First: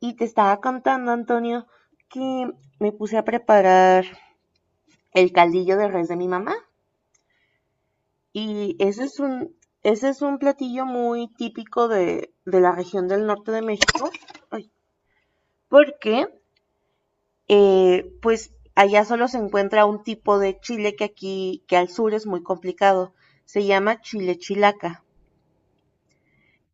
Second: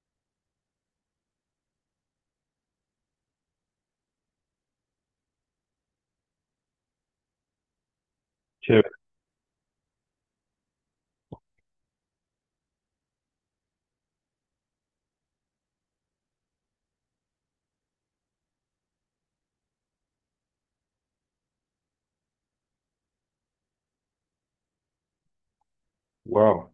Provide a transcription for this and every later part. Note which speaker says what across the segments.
Speaker 1: Y te estaba contando, Antonio, que me puse a preparar el caldillo de res de mi mamá. Y
Speaker 2: Chévere,
Speaker 1: ese es un, ese es un platillo muy típico de la región del norte de México. Ay, porque, allá solo se encuentra un tipo de chile que aquí, que al sur es muy complicado. Se llama chile chilaca.
Speaker 2: wow.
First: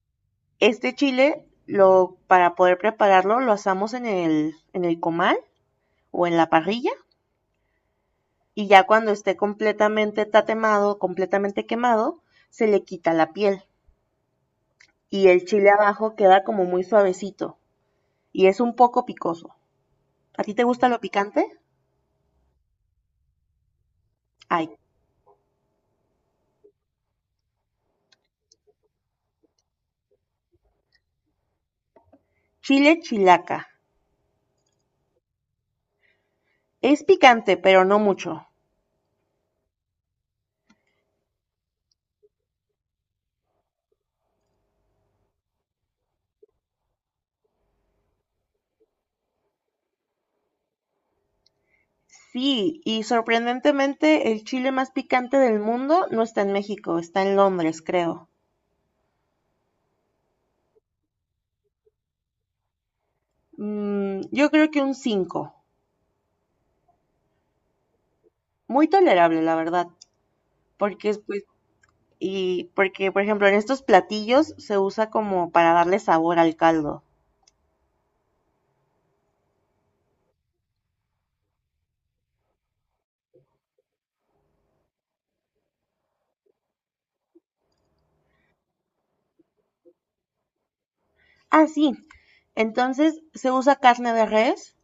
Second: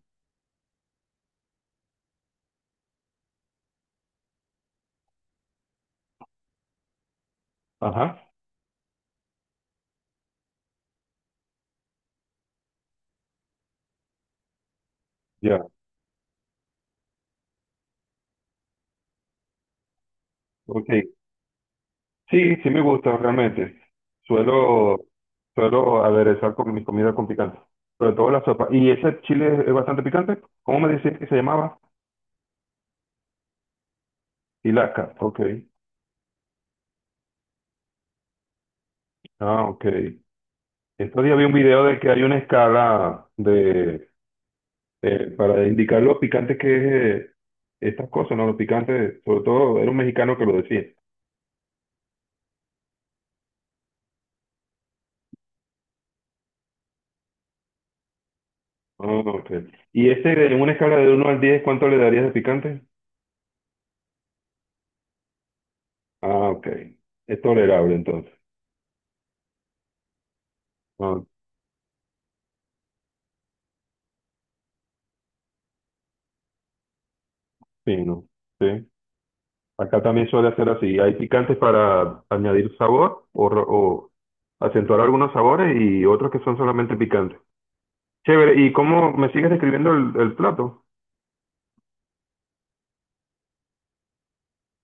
Speaker 1: Este chile, para poder prepararlo, lo asamos en en el comal o en la parrilla
Speaker 2: Ajá,
Speaker 1: y ya cuando esté completamente tatemado, completamente quemado, se le quita la piel y el
Speaker 2: ya,
Speaker 1: chile abajo queda como muy suavecito y es un poco picoso. ¿A ti te gusta
Speaker 2: ok.
Speaker 1: lo picante?
Speaker 2: Sí, sí me gusta realmente.
Speaker 1: Ay,
Speaker 2: Suelo, suelo aderezar con mi comida con picante, sobre todo la sopa. ¿Y ese chile es bastante picante? ¿Cómo me decías que se llamaba?
Speaker 1: chile chilaca.
Speaker 2: Ilaca, ok.
Speaker 1: Es picante, pero no mucho.
Speaker 2: Ah, ok. Estos días vi un video de que hay una escala de, para indicar lo picante que es estas cosas, ¿no? Lo picante, sobre todo era un mexicano que lo decía.
Speaker 1: Sí, y sorprendentemente el chile más picante del mundo no está en México, está en Londres, creo.
Speaker 2: Ah, ok. ¿Y ese, en una escala de uno al 10 cuánto le darías de picante?
Speaker 1: Mm, yo creo que un 5.
Speaker 2: Ah, ok. Es tolerable entonces.
Speaker 1: Muy tolerable, la verdad, porque
Speaker 2: Ah,
Speaker 1: pues y porque, por ejemplo, en estos platillos se usa como para darle sabor al caldo.
Speaker 2: sí, no. Sí. Acá también suele hacer así. Hay picantes para añadir sabor o, o acentuar algunos sabores y otros que son solamente picantes. Chévere. ¿Y cómo me sigues describiendo el plato?
Speaker 1: Ah, sí. Entonces se usa carne de res.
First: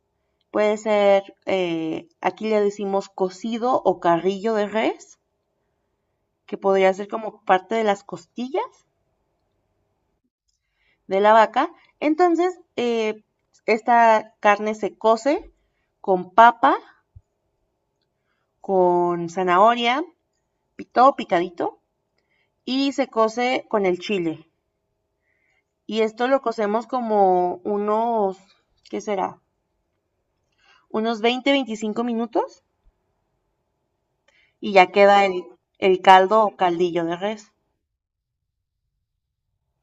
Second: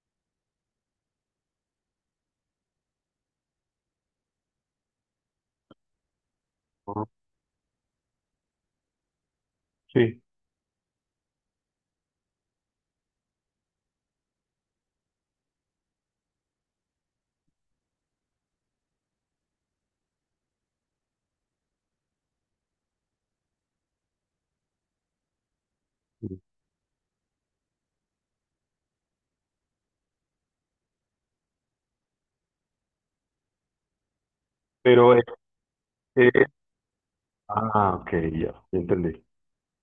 Speaker 1: Puede ser, aquí le decimos cocido o carrillo de res, que podría
Speaker 2: Ah,
Speaker 1: ser como parte de las costillas
Speaker 2: sí.
Speaker 1: de la vaca. Entonces, esta carne se cose con papa, con zanahoria, todo picadito, y se cose con el chile. Y esto lo cocemos como unos, ¿qué será? Unos 20, 25 minutos y ya
Speaker 2: Pero
Speaker 1: queda el caldo
Speaker 2: es-
Speaker 1: o caldillo de res.
Speaker 2: Ah, ok, ya entendí.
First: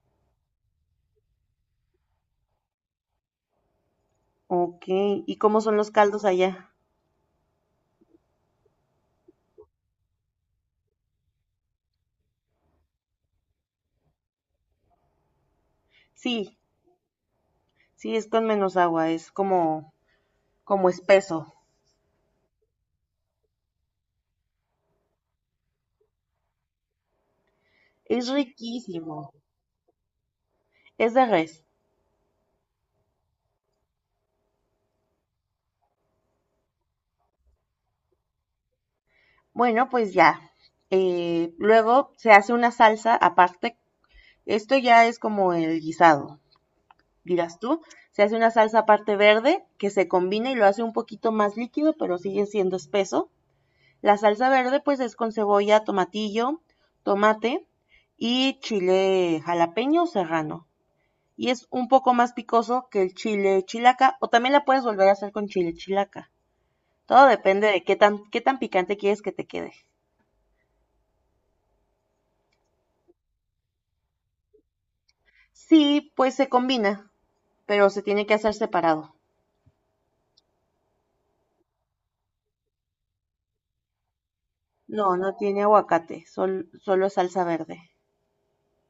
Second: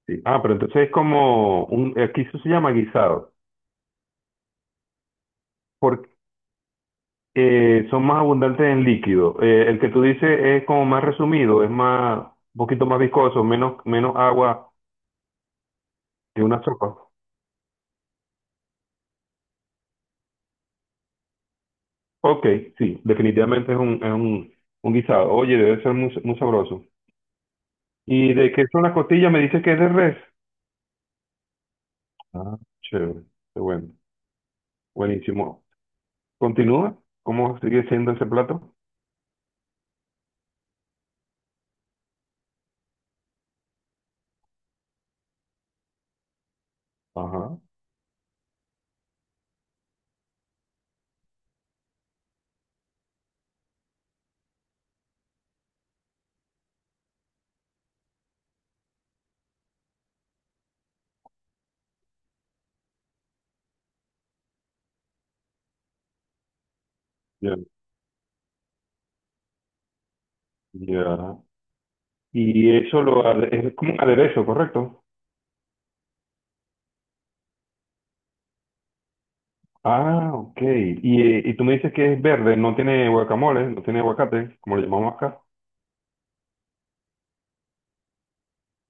Speaker 2: Sí. Ah, pero entonces es como un... Aquí eso se llama guisado.
Speaker 1: Ok, ¿y cómo son los caldos allá?
Speaker 2: Son más abundantes en líquido. El que tú dices es como más resumido, un poquito más viscoso, menos agua que
Speaker 1: Sí,
Speaker 2: una sopa.
Speaker 1: sí, es con menos agua, es como, como espeso.
Speaker 2: Ok, sí, definitivamente es un guisado. Oye, debe ser muy, muy sabroso.
Speaker 1: Es
Speaker 2: ¿Y de qué son las
Speaker 1: riquísimo,
Speaker 2: costillas? Me dices que es de res.
Speaker 1: es de res.
Speaker 2: Ah, chévere, qué bueno, buenísimo. Continúa, ¿cómo sigue siendo ese plato?
Speaker 1: Bueno, pues ya. Luego se hace una salsa aparte. Esto ya es como el guisado. Dirás
Speaker 2: Ajá,
Speaker 1: tú, se hace una salsa aparte verde que se combina y lo hace un poquito más líquido, pero sigue siendo espeso. La salsa verde pues es con cebolla, tomatillo, tomate y chile jalapeño o serrano. Y es un poco más picoso que el chile chilaca o también la puedes volver a hacer con chile chilaca. Todo
Speaker 2: ya,
Speaker 1: depende de qué tan picante quieres que te quede.
Speaker 2: ya. Y eso es como un aderezo, ¿correcto?
Speaker 1: Sí, pues se combina, pero se tiene que hacer separado.
Speaker 2: Ah, ok. Y tú me dices que es verde, no tiene guacamole, no tiene aguacate, como le llamamos
Speaker 1: No, no
Speaker 2: acá.
Speaker 1: tiene aguacate, sol- solo salsa verde.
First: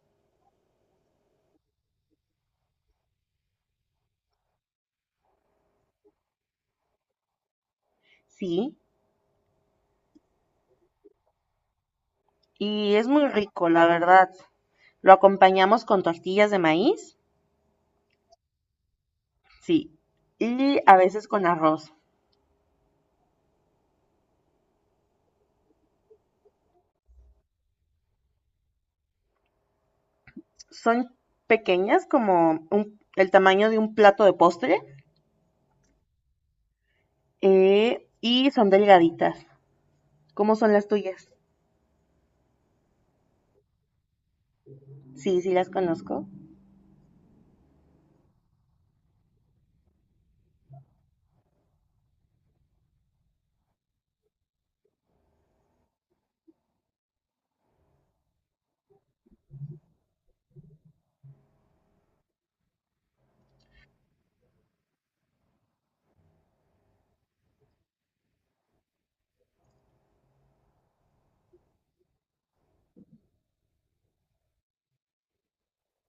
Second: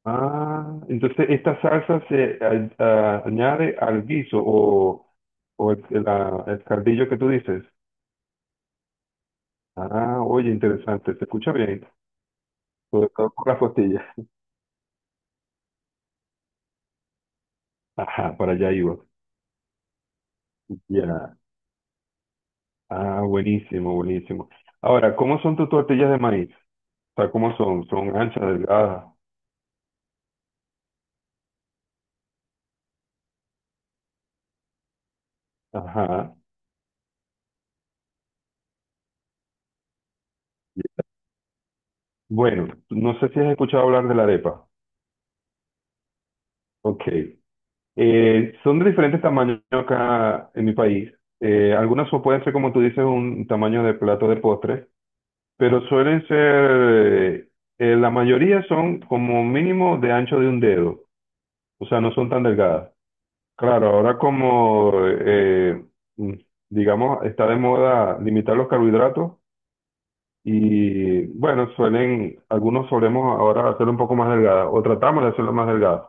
Speaker 2: Ah, entonces esta salsa se añade al guiso o, el cardillo que tú dices.
Speaker 1: Sí,
Speaker 2: Ah, oye, interesante, se escucha bien,
Speaker 1: y es
Speaker 2: sobre
Speaker 1: muy
Speaker 2: todo por las
Speaker 1: rico, la
Speaker 2: costillas.
Speaker 1: verdad. Lo acompañamos con tortillas de maíz,
Speaker 2: Ajá, para allá iba.
Speaker 1: sí, y a veces
Speaker 2: Ya.
Speaker 1: con arroz.
Speaker 2: Ah, buenísimo, buenísimo. Ahora, ¿cómo son tus tortillas de maíz? O sea, ¿cómo son? ¿Son anchas, delgadas?
Speaker 1: Son pequeñas, como un- el tamaño de un plato de postre,
Speaker 2: Ajá.
Speaker 1: y son delgaditas. ¿Cómo son las tuyas?
Speaker 2: Bueno, no sé si has escuchado hablar de la arepa.
Speaker 1: Sí, sí las conozco.
Speaker 2: Ok. Son de diferentes tamaños acá en mi país. Pueden ser, como tú dices, un tamaño de plato de postres, pero suelen ser, la mayoría son como mínimo de ancho de un dedo, o sea, no son tan delgadas. Claro, ahora como, mm, digamos, está de moda limitar los carbohidratos y bueno, suelen, algunos solemos ahora hacerlo un poco más delgada o tratamos de hacerlo más delgada,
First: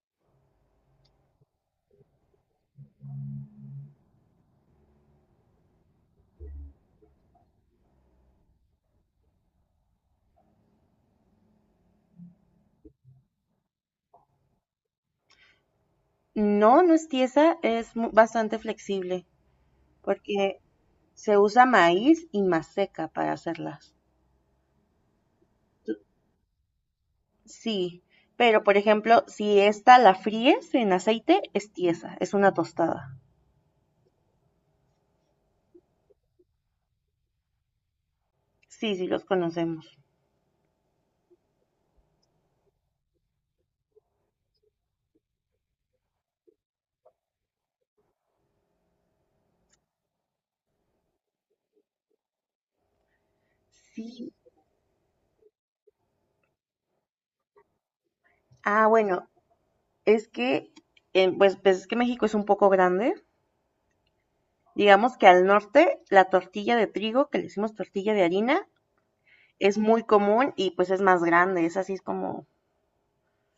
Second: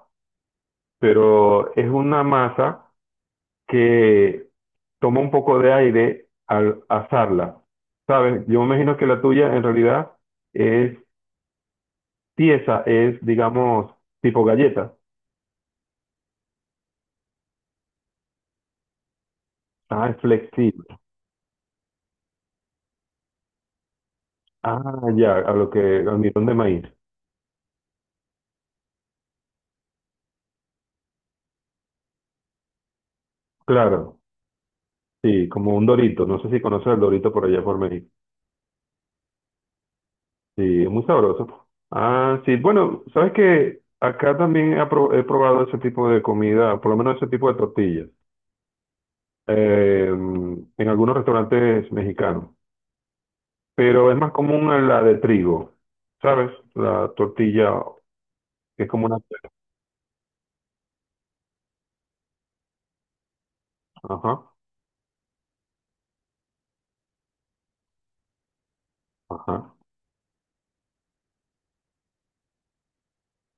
Speaker 2: pero es una masa que toma un poco de aire al asarla. ¿Sabes? Yo me imagino que la tuya en realidad es tiesa, es, digamos, tipo galleta.
Speaker 1: No, no es tiesa, es bastante flexible,
Speaker 2: Ah, es
Speaker 1: porque
Speaker 2: flexible.
Speaker 1: se usa maíz y maseca para hacerlas.
Speaker 2: Ah, ya, a lo que, al mirón de maíz.
Speaker 1: Sí, pero por ejemplo, si esta la fríes en aceite, es tiesa, es una tostada.
Speaker 2: Claro, sí, como un dorito. No sé si conoces el dorito por allá por México.
Speaker 1: Sí, sí, los conocemos.
Speaker 2: Sí, es muy sabroso, pues. Ah, sí, bueno, sabes que acá también he probado ese tipo de comida, por lo menos ese tipo de tortillas, en algunos restaurantes mexicanos. Pero es
Speaker 1: Sí.
Speaker 2: más común en la de trigo, ¿sabes? La tortilla que
Speaker 1: Ah,
Speaker 2: es como una...
Speaker 1: bueno, es que, pues es que México es un poco grande.
Speaker 2: Ajá,
Speaker 1: Digamos que al norte la tortilla de trigo, que le decimos tortilla de harina,
Speaker 2: ajá,
Speaker 1: es muy común y pues es más grande. Es así, es como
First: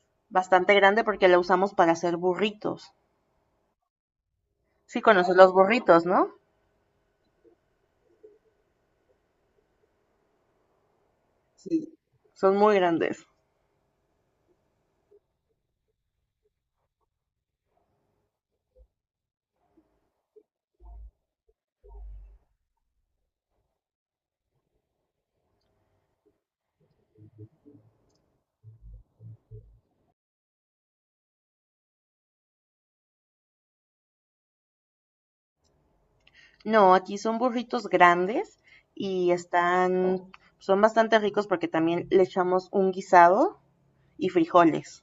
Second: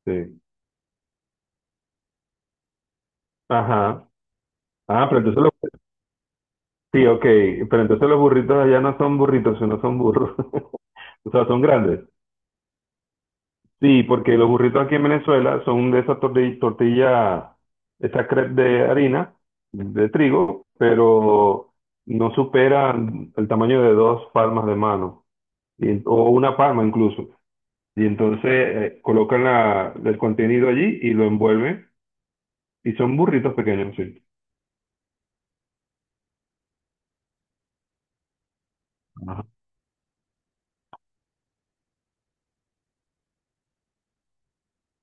Speaker 2: sí.
Speaker 1: bastante grande porque la usamos para hacer burritos.
Speaker 2: Ajá.
Speaker 1: Sí,
Speaker 2: Ah, pero
Speaker 1: conoces
Speaker 2: entonces
Speaker 1: los
Speaker 2: los...
Speaker 1: burritos, ¿no?
Speaker 2: Sí, ok, pero entonces los burritos allá no son burritos, sino son burros. O sea, son
Speaker 1: Sí.
Speaker 2: grandes.
Speaker 1: Son muy grandes.
Speaker 2: Sí, porque los burritos aquí en Venezuela son de esa tortilla, esa crepe de harina, de trigo, pero no superan el tamaño de dos palmas de mano, o una palma incluso. Y entonces colocan el contenido allí y lo envuelven. Y son burritos pequeños, sí.
Speaker 1: No, aquí son burritos grandes y
Speaker 2: Ajá.
Speaker 1: son bastante ricos porque también le echamos un guisado y frijoles.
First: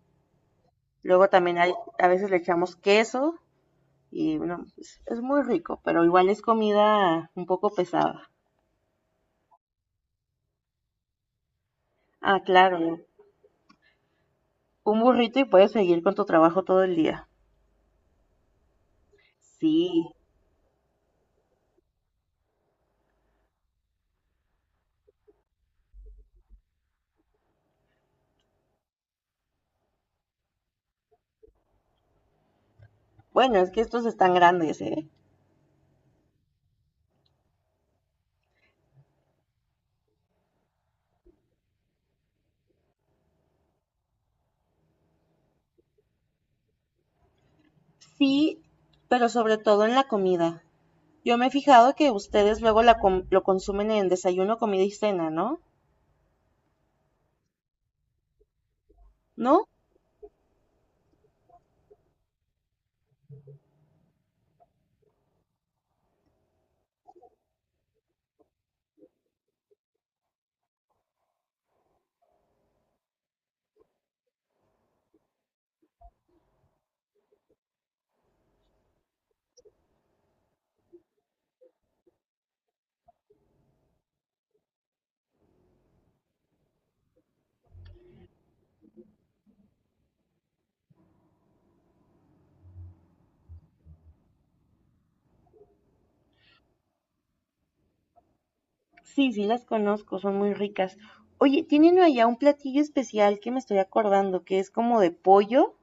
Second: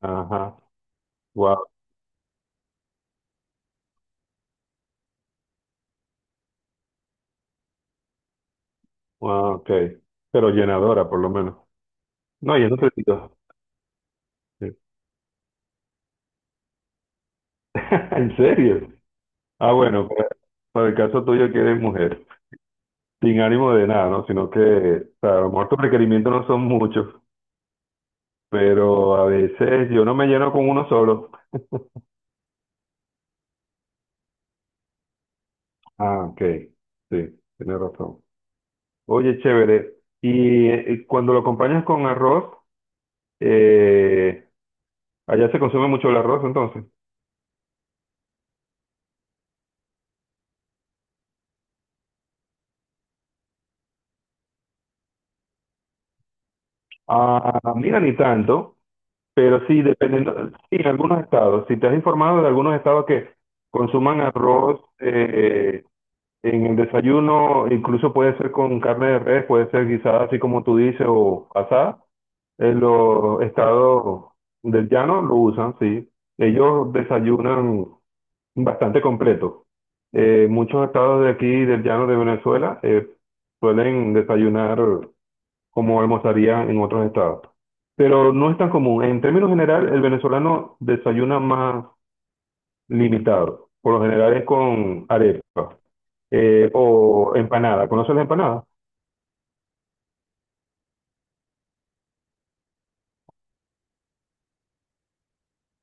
Speaker 2: Ajá.
Speaker 1: Luego también
Speaker 2: Wow.
Speaker 1: hay, a veces le echamos queso y bueno, es muy rico, pero igual es comida un poco pesada.
Speaker 2: Wow, ok. Pero llenadora, por lo menos.
Speaker 1: Ah,
Speaker 2: No, y es
Speaker 1: claro,
Speaker 2: nutritivo. Sí.
Speaker 1: un burrito y puedes seguir con tu trabajo todo el día.
Speaker 2: ¿En serio? Ah, bueno,
Speaker 1: Sí,
Speaker 2: para el caso tuyo que eres mujer, sin ánimo de nada, ¿no? Sino que, o sea, a lo mejor tus requerimientos no son muchos, pero a veces yo no me lleno con uno solo.
Speaker 1: bueno, es que estos están grandes, ¿eh?
Speaker 2: Ah, ok. Sí, tienes razón. Oye, chévere. Y cuando lo acompañas con arroz, eh, allá se consume mucho el arroz, entonces.
Speaker 1: Sí, pero sobre todo en la comida. Yo me he fijado que ustedes luego la com- lo consumen en desayuno, comida y cena, ¿no?
Speaker 2: Ah, mira, ni tanto, pero
Speaker 1: ¿No?
Speaker 2: sí, dependiendo, sí, en algunos estados. Si te has informado de algunos estados que consuman arroz, en el desayuno, incluso puede ser con carne de res, puede ser guisada así como tú dices o asada. En los estados del llano lo usan, sí. Ellos desayunan bastante completo. Muchos estados de aquí, del llano de Venezuela, suelen desayunar como almorzarían en otros estados. Pero no es tan común. En términos general, el venezolano desayuna más limitado. Por lo general es con arepa. O empanada. ¿Conoces la empanada?
Speaker 1: Sí, sí las conozco, son muy ricas. Oye, tienen allá un platillo especial que me estoy acordando, que es como de pollo.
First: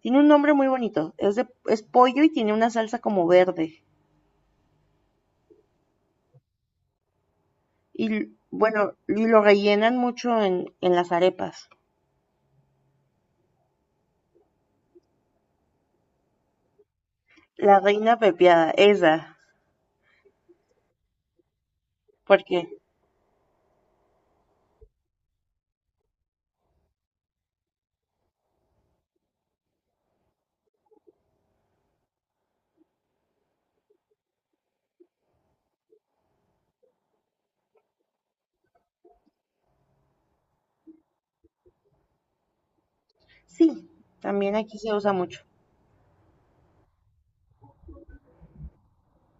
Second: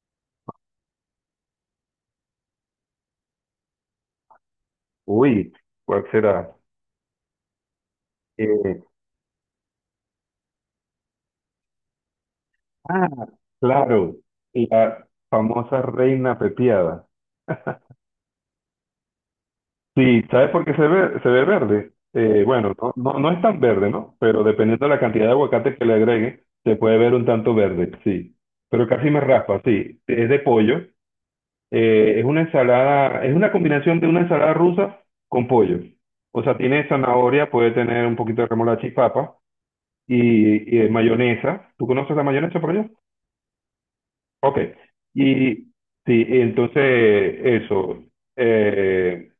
Speaker 1: Tiene un nombre muy bonito. Es pollo y tiene una salsa como verde.
Speaker 2: Uy, ¿cuál será?
Speaker 1: Y
Speaker 2: Eh,
Speaker 1: bueno, y lo rellenan mucho en las arepas.
Speaker 2: ah, claro. La famosa reina pepiada.
Speaker 1: La reina pepiada, esa.
Speaker 2: Sí, ¿sabes por qué se ve verde?
Speaker 1: Porque
Speaker 2: Bueno, no es tan verde, ¿no? Pero dependiendo de la cantidad de aguacate que le agregue, se puede ver un tanto verde, sí. Pero casi me raspa, sí. Es de pollo. Es una ensalada, es una combinación de una ensalada rusa con pollo. O sea, tiene zanahoria, puede tener un poquito de remolacha y papa, y de mayonesa. ¿Tú conoces la mayonesa por allá?
Speaker 1: sí, también
Speaker 2: Ok.
Speaker 1: aquí se usa mucho.
Speaker 2: Y sí, entonces eso, eh,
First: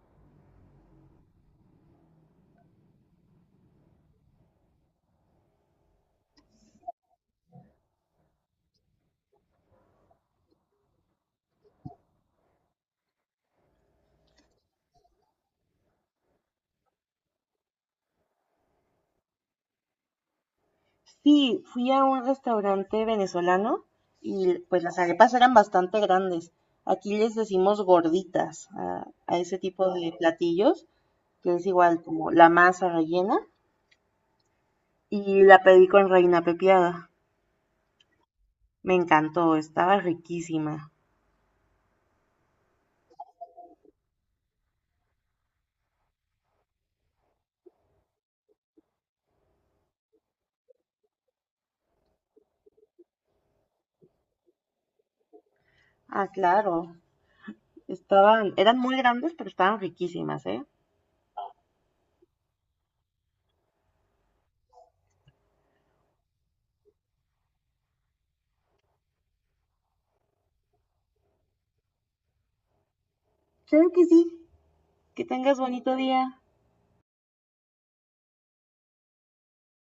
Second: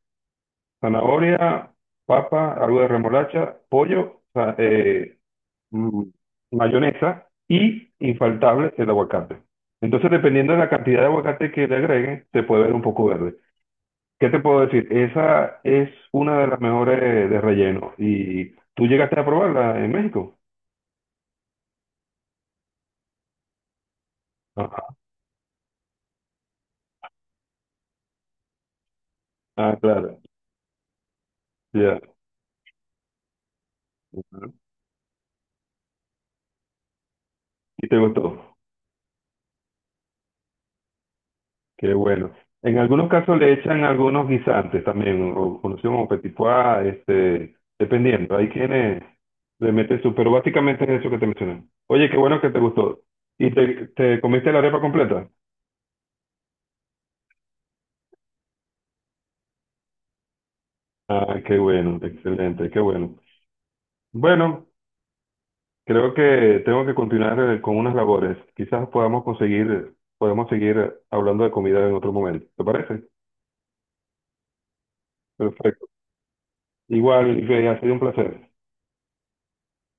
Speaker 2: zanahoria, papa, algo de remolacha, pollo, mm, mayonesa y infaltable el aguacate. Entonces, dependiendo de la cantidad de aguacate que le agreguen, se puede ver un poco verde. ¿Qué te puedo decir? Esa es una de las mejores de relleno. ¿Y tú llegaste a probarla en México?
Speaker 1: Sí, fui a un restaurante venezolano y pues las
Speaker 2: Ajá.
Speaker 1: arepas eran bastante grandes. Aquí les decimos gorditas a ese
Speaker 2: Ah,
Speaker 1: tipo de
Speaker 2: claro.
Speaker 1: platillos, que es
Speaker 2: Ya.
Speaker 1: igual como la masa rellena. Y la pedí con reina pepiada.
Speaker 2: Y te gustó.
Speaker 1: Me encantó, estaba riquísima.
Speaker 2: Qué bueno. En algunos casos le echan algunos guisantes también, o conocidos como petit pois, este, dependiendo. Hay quienes le meten su, pero básicamente es eso que te mencioné. Oye, qué bueno que te gustó. ¿Y te comiste la arepa completa?
Speaker 1: Ah, claro. Estaban, eran muy grandes, pero estaban riquísimas, ¿eh?
Speaker 2: Ah, qué bueno, excelente, qué bueno. Bueno, creo que tengo que continuar con unas labores. Quizás podamos conseguir, podemos seguir hablando de comida en otro momento. ¿Te parece?
Speaker 1: Claro que sí. Que tengas
Speaker 2: Perfecto.
Speaker 1: bonito día.
Speaker 2: Igual, Rey, ha sido un placer.